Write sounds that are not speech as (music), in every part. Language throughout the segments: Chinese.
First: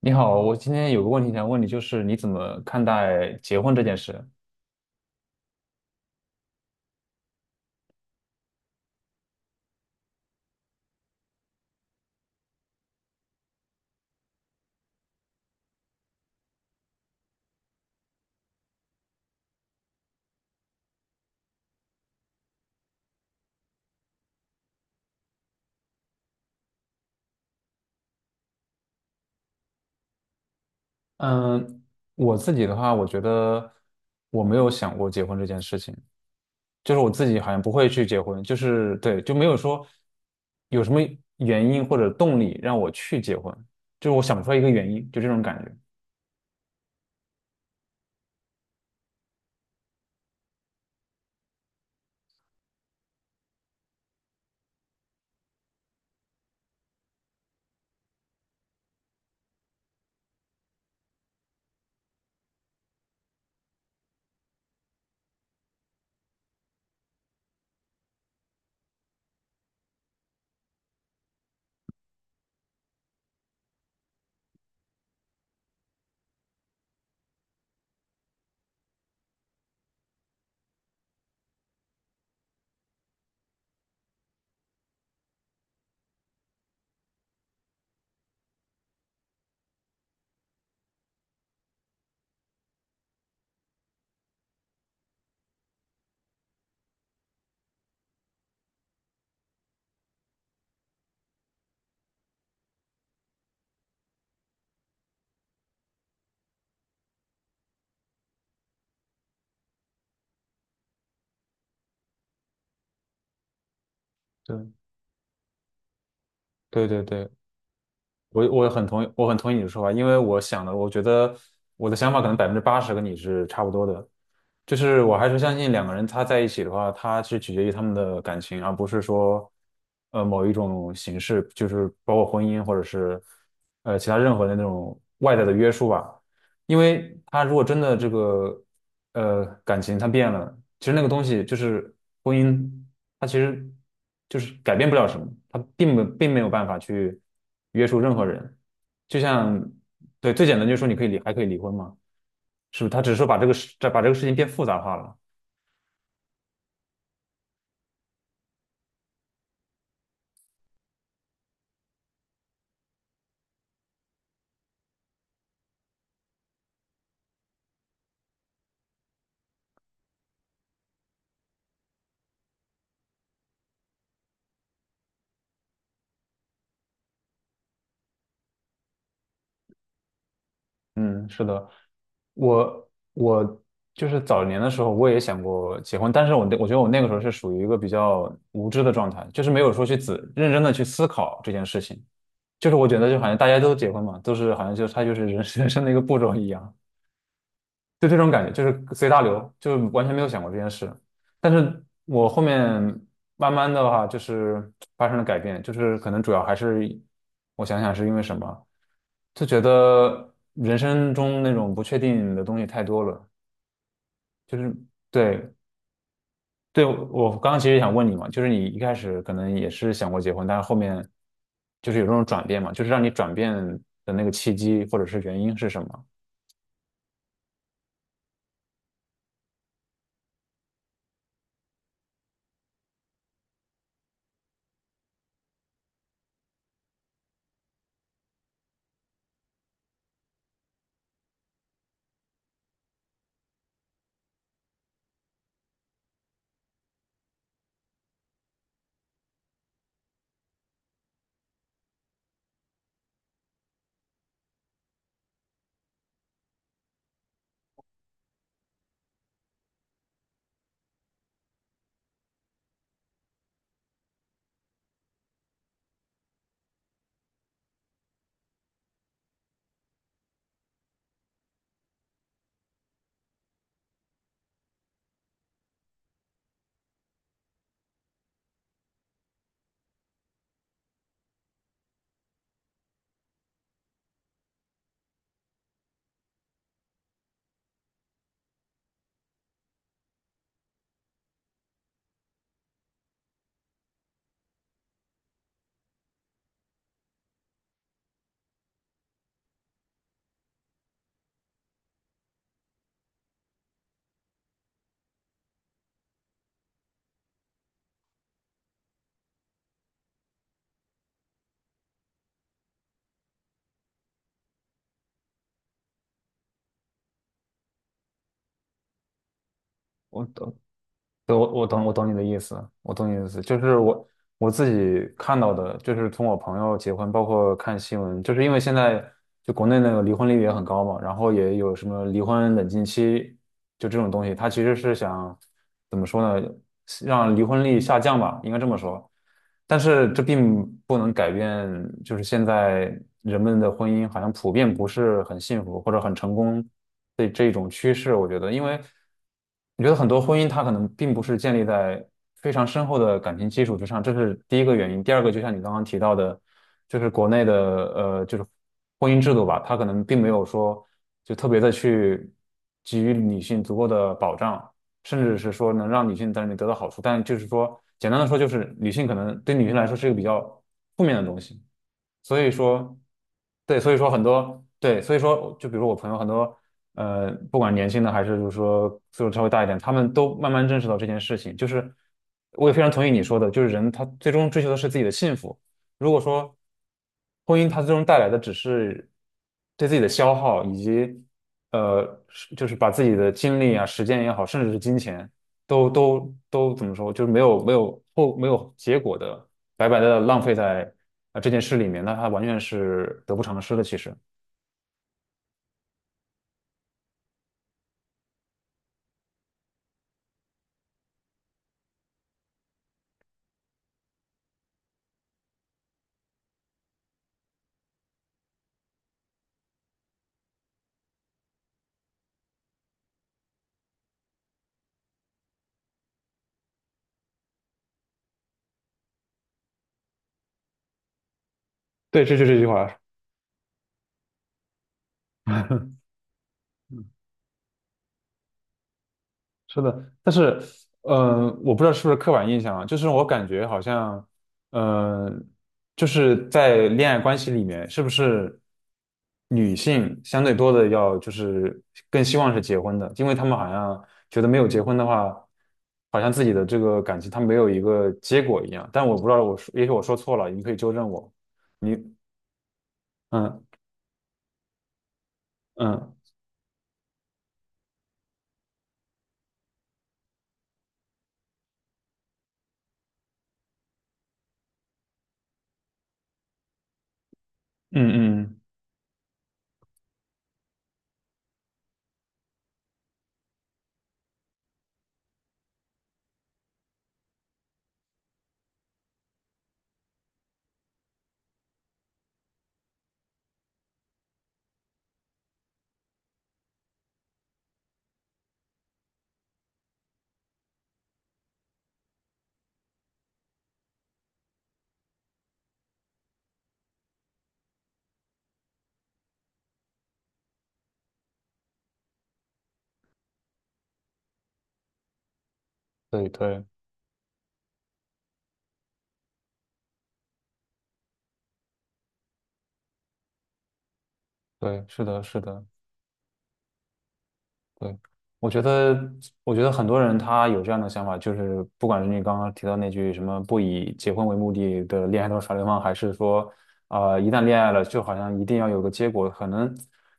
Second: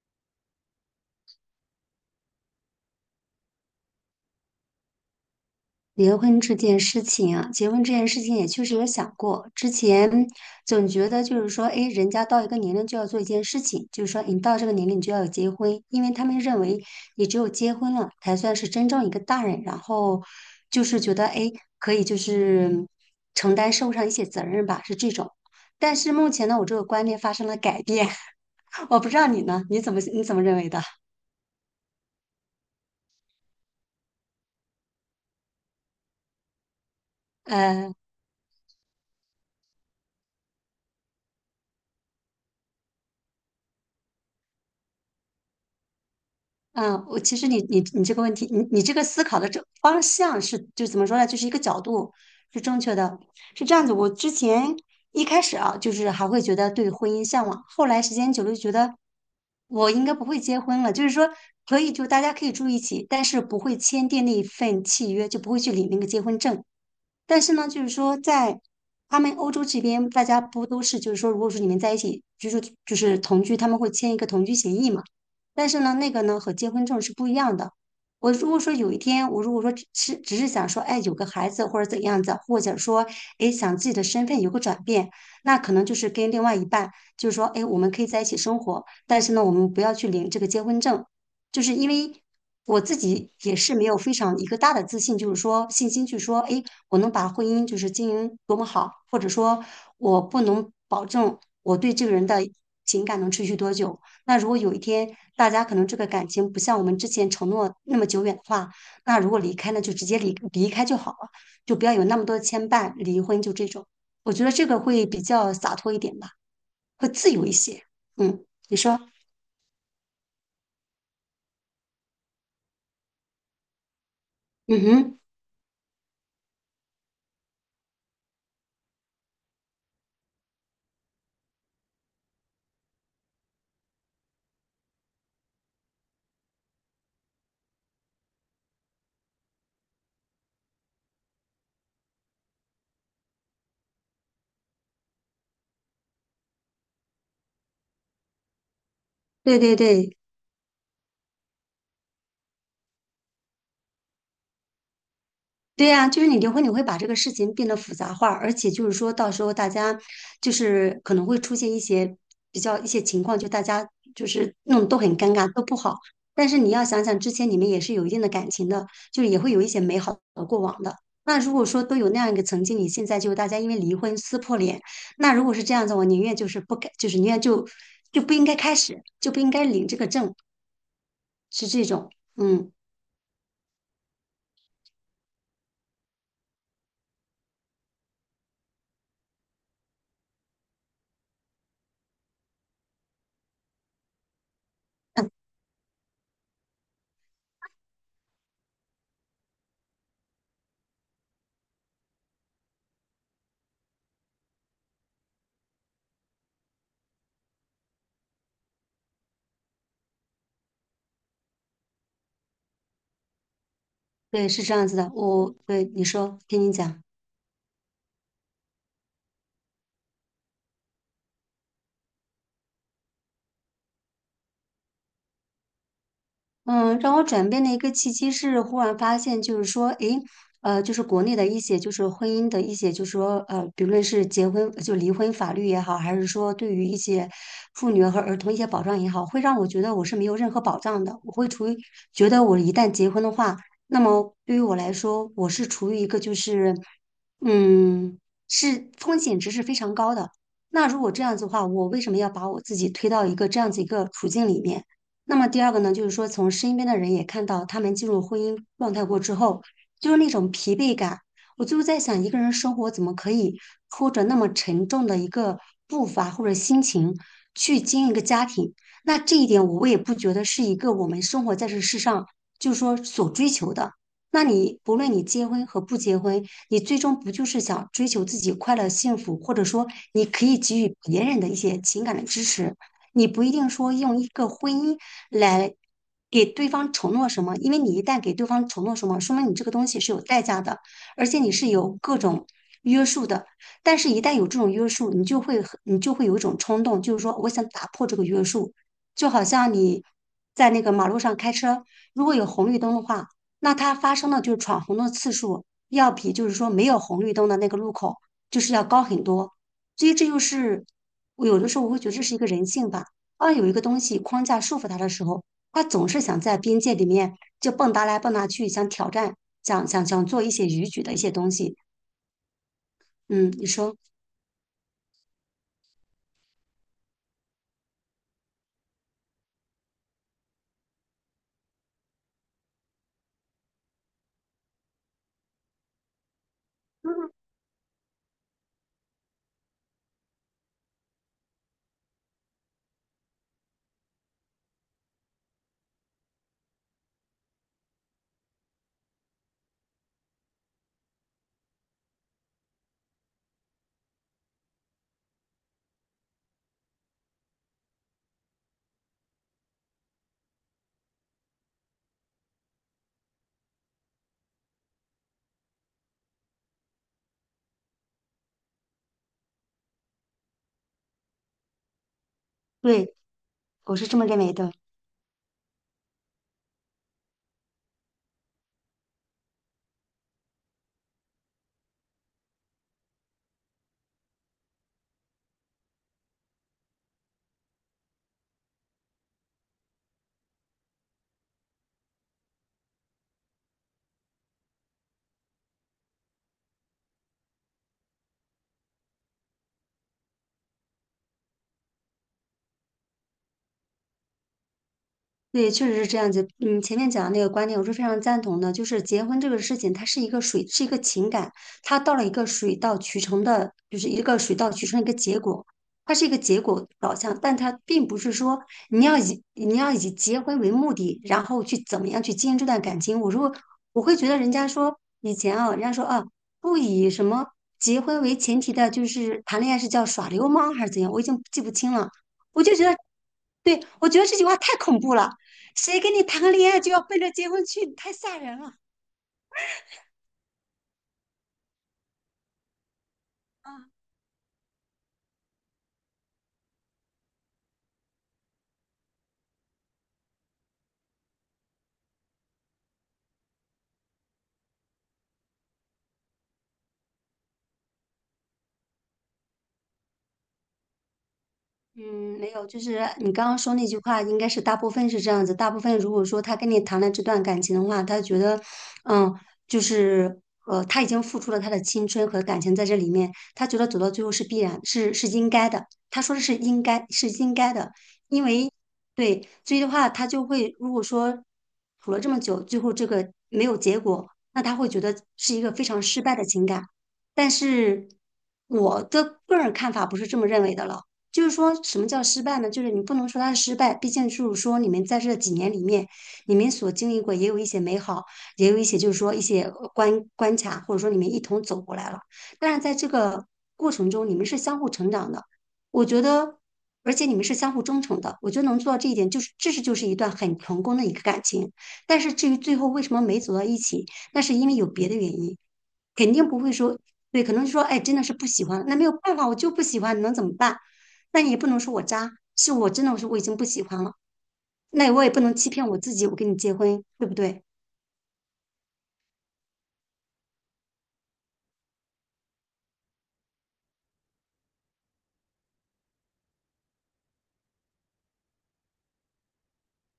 你好，我今天有个问题想问你，就是你怎么看待结婚这件事？结婚这件事情啊，结婚这件事情也确实有想过。之前总觉得就是说，哎，人家到一个年龄就要做一件事情，就是说你到这个年龄你就要结婚，因为他们认为你只有结婚了才算是真正一个大人，然后就是觉得哎，诶可以就是承担社会上一些责任吧，是这种。但是目前呢，我这个观念发生了改变，(laughs) 我不知道你呢，你怎么认为的？嗯，我自己的话，我觉得我没有想过结婚这件事情，就是我自己好像不会呃。去结婚，就是对，就没有说有什么原因或者动力让我去结婚，就是我想不出来一个原因，就这种感觉。嗯，我其实你这个问题，你这个思考的这方向是就怎么说呢？就是一个角度是正确的，是这样子。我之前一开始啊，就是还会觉得对婚姻向往，后来时间久了就觉得我应该不会结婚了。就是说，可以就大家可以住一起，但是不会签订那一份契约，就不会去领那个结婚证。但是呢，就是说在他们欧洲这边，大家不都是就是说，如果说你们在一起居住，就是同居，他们会签一个同居协议嘛？但是呢，那个呢和结婚证是不一样的。我如果说有一天，我如果说只是想说，哎，有个孩子或者怎样子，或者说，哎，想自己的身份有个转变，那可能就是跟另外一半，就是说，哎，我们可以在一起生活，但是呢，我们不要去领这个结婚证。就是因为我自己也是没有非常一个大的自信，就是说信心去说，哎，我能把婚姻就是经营多么好，或者说我不能保证我对这个人的情感能持续多久。那如果有一天大家可能这个感情不像我们之前承诺那么久远的话，那如果离开呢，就直接离开就好了，就不要有那么多的牵绊，离婚就这种。我觉得对，这个会比较洒脱一点吧，对对会对，自由一些。嗯，我你很说，同意，我很同意你的说法，因为我想的，我觉得我的想法可能80%跟你是差不多的，就嗯是我哼，还是相信两个人他在一起的话，他是取决于他们的感情，而不是说某一种形式，就是包括婚姻或者是其他任何的那种外在的约束吧。因为他如果真的这个感情他变了，其实那个东西就是婚姻。他其实就是改变不了什么，他并没有办法去约束任何人。就对像对对，对最简单就是说你可以离还可以离婚嘛，是不是？他只是说把这个事情变复杂化了。对呀，就是你离婚，你会把这个事情变得复杂化，而且就是说到时候大家就是可能会出现一些比较一些情况，就大家就是弄得都很尴尬，都不好。但是你要想想，之前你们也是有一定的感情的，就是也会有一些美好的过往的。那如果说都有那样一个曾经，你现在就大家因为离婚撕破脸，那如果是这样子，我宁愿就是不该，就是宁愿就就不应该开始，就不应该领这个证，嗯，是是的，这种。嗯，我就是早年的时候我也想过结婚，但是我觉得我那个时候是属于一个比较无知的状态，就是没有说去认真的去思考这件事情。就是我觉得就好像大家都结婚嘛，都是好像就他就是人 (laughs) 人生的一个步骤一样。就这种感觉，就是随大流，就完全没有想过这件事。但是我后面慢慢的话，就是发生了改变，就是可能主要还是我想想是因为什么，就觉得人生中那种不确定的东西太多了，对，就是是这样子的。对我对你说，听你对，讲。我刚刚其实想问你嘛，就是你一开始可能也是想过结婚，但是后面就是有这种转变嘛，就是让你转变的那个契机或者是原因是什么？嗯，让我转变的一个契机是，忽然发现，就是说，诶，就是国内的一些，就是婚姻的一些，就是说，比论是结婚就离婚法律也好，还是说对于一些妇女和儿童一些保障也好，会让我觉得我是没有任何保障的。我会处于觉得我一旦结婚的话，那么对于我来说，我是处于一个就是，嗯，是风险值是非常高的。那如果这样子的话，我为什么要把我自己推到一个这样子一个处境里面？那么第二个呢，就是说从身边的人也看到他们进入婚姻状态过之后，就是那种疲惫感。我就是在想，一个人生活怎么可以拖着那么沉重的一个步伐或者心情去经营一个家庭？那这一点我也不觉得是一个我们生活在这世上就是说所追求的。那你不论你结婚和不结婚，你最终不就是想追求自己快乐幸福，或者说你可以给予别人的一些情感的支持？你不一定说用一个婚姻来给对方承诺什么，因为你一旦给对方承诺什么，说明你这个东西是有代价的，而且你是有各种约束的。但是，一旦有这种约束，你就会很你就会有一种冲动，就是说我想打破这个约束，就好像你在那个马路上开车，如果有红绿灯的话，那它发生的就是闯红灯的次数要比就是说没有红绿灯的那个路口就是要高很多。所以这就是我有的时候我会觉得这是一个人性吧。当有一个东西框架束缚他的时候，他总是想在边界里面就蹦跶来蹦跶去，想挑战，想想我想做一些逾矩的一些对，东西。我懂你的意思，我懂你的意思，嗯，就你是说，我自己看到的，就是从我朋友结婚，包括看新闻，就是因为现在就国内那个离婚率也很高嘛，然后也有什么离婚冷静期，就这种东西，它其实是想怎么说呢，让离婚率下降吧，应该这么说，但是这并不能改变，就是现在人们的婚姻好像普遍不是很幸福或者很成功的这种趋势，我觉得，因为。你觉得很多婚姻它可能并不是建立在非常深厚的感情基础之上，这是第一个原因。第二个，就像你刚刚提到的，就是国内的就是婚姻制度吧，它可能并没有说就特别的去给予女性足够的保障，甚至是说能让女性在里面得到好处。但就是说，简单的说，就是女性可能对女性来说是一个比较负面的东西。所以说，对，对，所我以是说这很么认为多，的。对，所以说，就比如我朋友很多，不管年轻的还是就是说岁数稍微大一点，他们都慢慢认识到这件事情。就是我也非常同意你说的，就是人他最终追求的是自己的幸福。如果说婚姻它最终带来的只是对自己的消耗，以及是就是把自己的精力啊、时间也好，甚至是金钱，都怎么说，就是没有结果的白白的浪费在啊这件事里面，那他完全是得不偿失的。其实，对，确实是这样子。嗯，前面讲的那个观点，我是非常赞同的。就是结婚这个事情，它是一个水，是一个情感，它到了一个水到渠成的，就是一个水到渠成的一个结果，它是一个结果导向，但它并不是说你要以结婚为目的，然后去怎么样去经营这段感情。我说我会觉得人家说以前啊，人家说啊，不以什么结婚为前提的，就是谈恋爱是叫耍流氓还是怎样，我已经记不清了。对，这我句就觉话。得，对，我觉得这句话太恐怖了。谁 (laughs) 跟你谈个恋爱就要奔着结婚去？太吓人了是的，但是，我不知道是不是刻板印象啊，就是我感觉啊！好像，嗯、就是在恋爱关系里面，是不是女性相对多的要就是更希望是结婚的，因为他们好像觉得没有结婚的话，好像自己的这个感情它没有一个结果一样。但我不知道我说，也许我说错了，你可以纠正我。你，嗯，没有，就是你刚刚嗯说那句话，应该是大部分是这样子。大部分如嗯果说他跟你谈了这段感情的话，他觉得，嗯，就是他已经付出了他的青春和感情在这里面，他觉得走到最后是必然，是应该的。他说的是应该，是应该的，嗯因嗯，为对，所以的话，他就会如果说处了这么久，最后这个没有结果，那他会觉得是一个非常失败的情感。但是我的个人看法不是这么认为的了。就是说什么叫失败呢？就是你不能说它是失败，毕竟就是说你们在这几年里面，你们所经历过也有一些美好，也有一些就是说一些关卡，或者说你们一同走过来了。但是在这个过程中，你们是相互成长的，我觉得，而且你们是相互忠诚的，我觉得能做到这一点，就是这是就是一段很成功的一个感情。但是至于最后为什么没走到一起，那是因为有别的原因，对肯定不对会说。对，可能说，哎，真的是不喜欢，那没有办法，我就不喜欢，能怎么办？那你也不能说我渣，是我真的我说我已经不喜欢了，对，是那的，我也不是能的，欺骗我自己，我跟你结婚，对不对？对，我觉得，我觉得很多人他有这样的想法，就是不管是你刚刚提到那句什么不以结婚为目的的恋爱都是耍流氓，还是说，一旦恋爱了，就好像一定要有个结果，可能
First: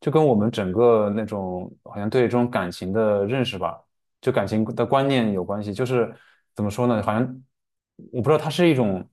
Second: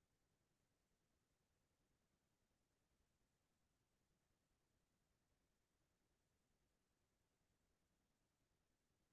就跟我们整个那种好像对这种感情的认识吧，就感情的观念有关系，就是怎么说呢？好像我不知道它是一种，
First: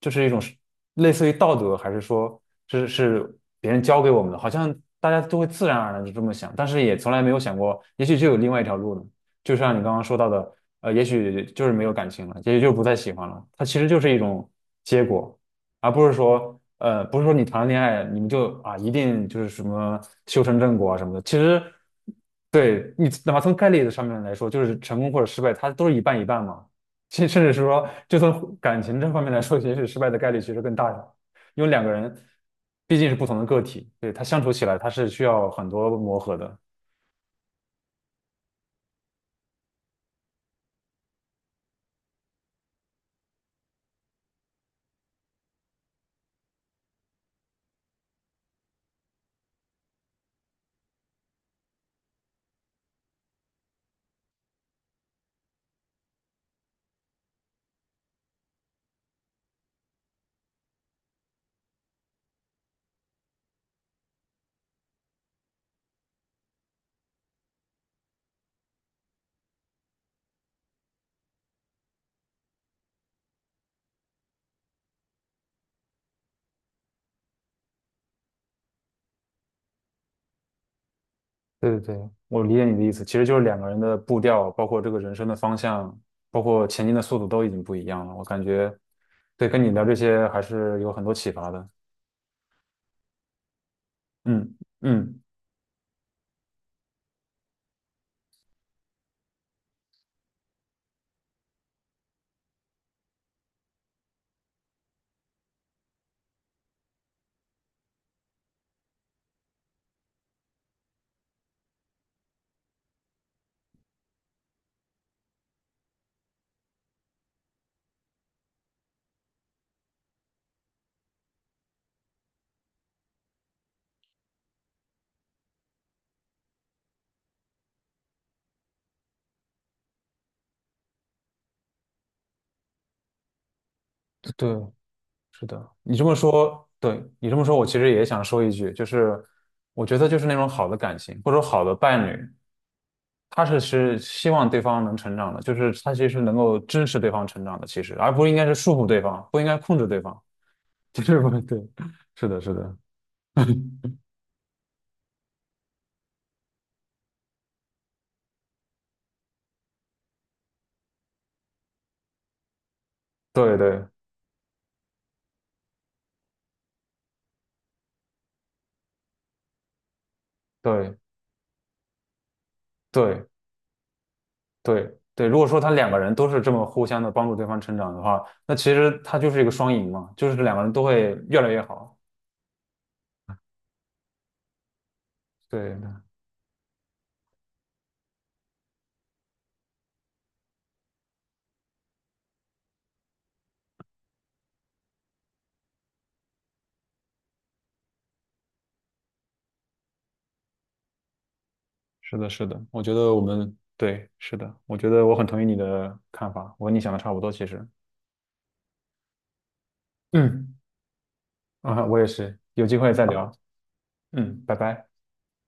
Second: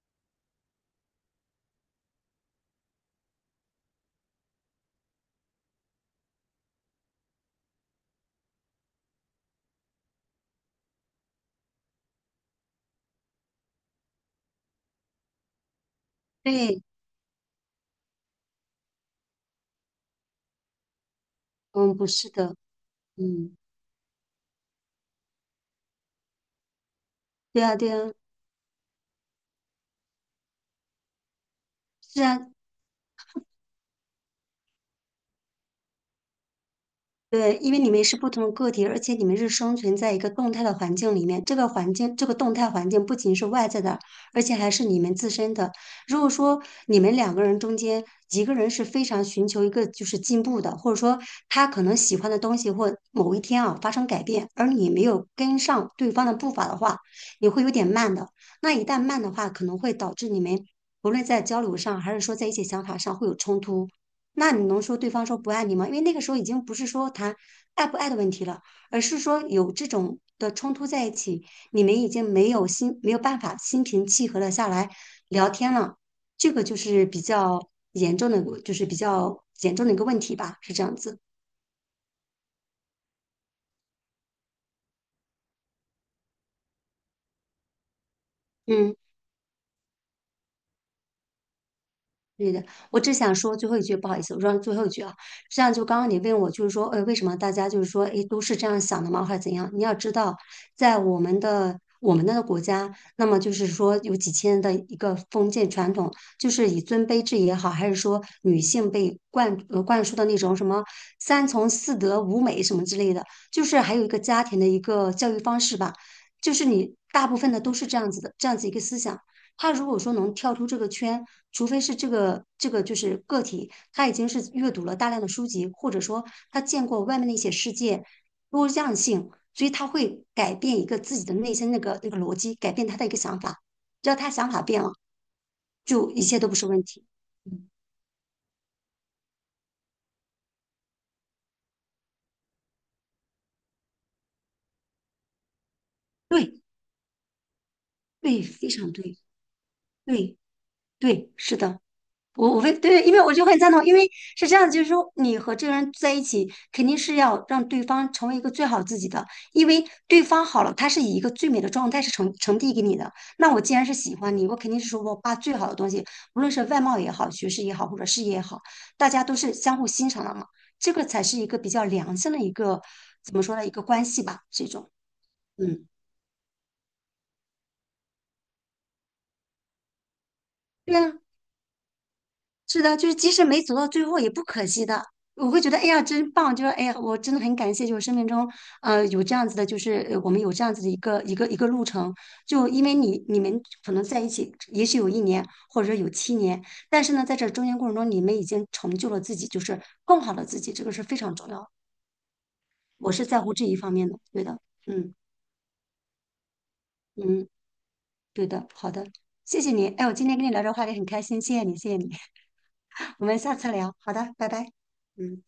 就是一种是类似于道德，还是说是别人教给我们的？好像大家都会自然而然就这么想，但是也从来没有想过，也许就有另外一条路呢。就像你刚刚说到的，也许就是没有感情了，也许就不再喜欢了，它其实就是一种结果。而不是说，对，不是说你谈了恋爱，你们就啊，一定就是什么修成正果啊什么的。其实嗯，不是的，对你哪怕从嗯，概率的上面来说，就是成功或者失败，它都是一半一半嘛。(laughs) 甚至是对啊，说，对啊，就从感情这方面来说，也许失败的概率其实更大一点，因为两个人是啊，毕竟是不同的个体，对，他相处起来他是需要很多磨合的。对，因为你们是不同的个体，而且你们是生存在一个动态的环境里面。这个环境，这个动态环境不仅是外在的，而且还是你们自身的。如果说你们两个人中间一个人是非常寻求一个就是进步的，或者说他可能喜欢的东西或某一天啊发生改变，而你没有跟上对方的步伐的话，你会有点慢的。那一旦慢的话，可能会导致你们无论在交流上还是说在一些想法上会有冲突。那你能说对方说不爱你吗？因为那个时候已经不是说谈爱不爱的问题了，而是说有这种的冲突在一起，你们已经没有办法心平气和的下来聊天了，这个就是比较严重的一个问题吧，是这样子。对对对，我理解你的意思，其实就是两个人的步调，包括这个人生的方向，包括前进的速度都已经不一样了。我感觉，嗯。对，跟你聊这些还是有很多启发的。对的，我只想说最后一句，不好意思，我嗯说最后一句啊，嗯，这样就刚刚你问我，就是说，为什么大家就是说，诶，都是这样想的吗，还是怎样？你要知道，在我们那个国家，那么就是说有几千年的一个封建传统，就是以尊卑制也好，还是说女性被灌输的那种什么三从四德五美什么之类的，就是还有一个家庭的一个教育方式吧，就是你大部分的都是这样子的，这样子一个思想。他如果说能跳出这个圈，除非是这个就是个体，他已经是阅读了大量的书籍，或者说他见过外面的一些世界多样性，所以他会改变一个自己的内心那个逻辑，改变他的一个想法。只要他对，想法变了，是的，你这就么一切都不是说，问对，题。你这么说，我嗯，其实也想说一句，就是我觉得就是那种好的感情，或者说好的伴侣，是希望对方能成长的，就是他其实能够对支持对方成长的，其实，而不应对，该是非束缚常对对，方，不应该控制对方，对 (laughs) 就是不对，是对，的。是的，我是我会的，对，因为我就很赞同，(laughs) 因为是这样就是说你和这个人在一起，肯定是要让对方成为一个最好自己的，因为对方好了，他是以一个最美的状态是呈递给你的。那对我既对然是喜欢你，我肯定是说我把最好的东西，无论是外貌也好，学识也好，或者事业也好，大家都是相互欣赏的嘛，这对个才是一个比较良性的一个，对怎么说呢，一个关系吧，这种，对对。如果说他嗯，两个人都是这么互相的帮助对方成长的话，那其实他就是一个双赢嘛，就是两个人都对会啊，越来越好。是的，就是即使没走到最后也不可惜的，我会觉得对，哎呀真棒，就是哎呀我真的很感谢，就是生命中有这样子的，就是我们有这样子的一个一个一个路程，就因为你们可能在一起，也许有一年或者说有7年，但是呢在这中间过程中，你们已经成就了自己，就是更好的自己，这个是非常重要的。是的，是的，我觉我得我是在乎们这一方对，面的，是对的，的，我觉得我嗯很同意你的看法，我跟你想的差不多，其嗯，实。对的，好的，谢谢你，哎，我今天跟你嗯，聊这个话题很开心，谢谢你，啊，谢谢我也你，是，有机会再 (laughs) 我聊。们下次聊，好的，嗯，拜拜拜，拜。嗯。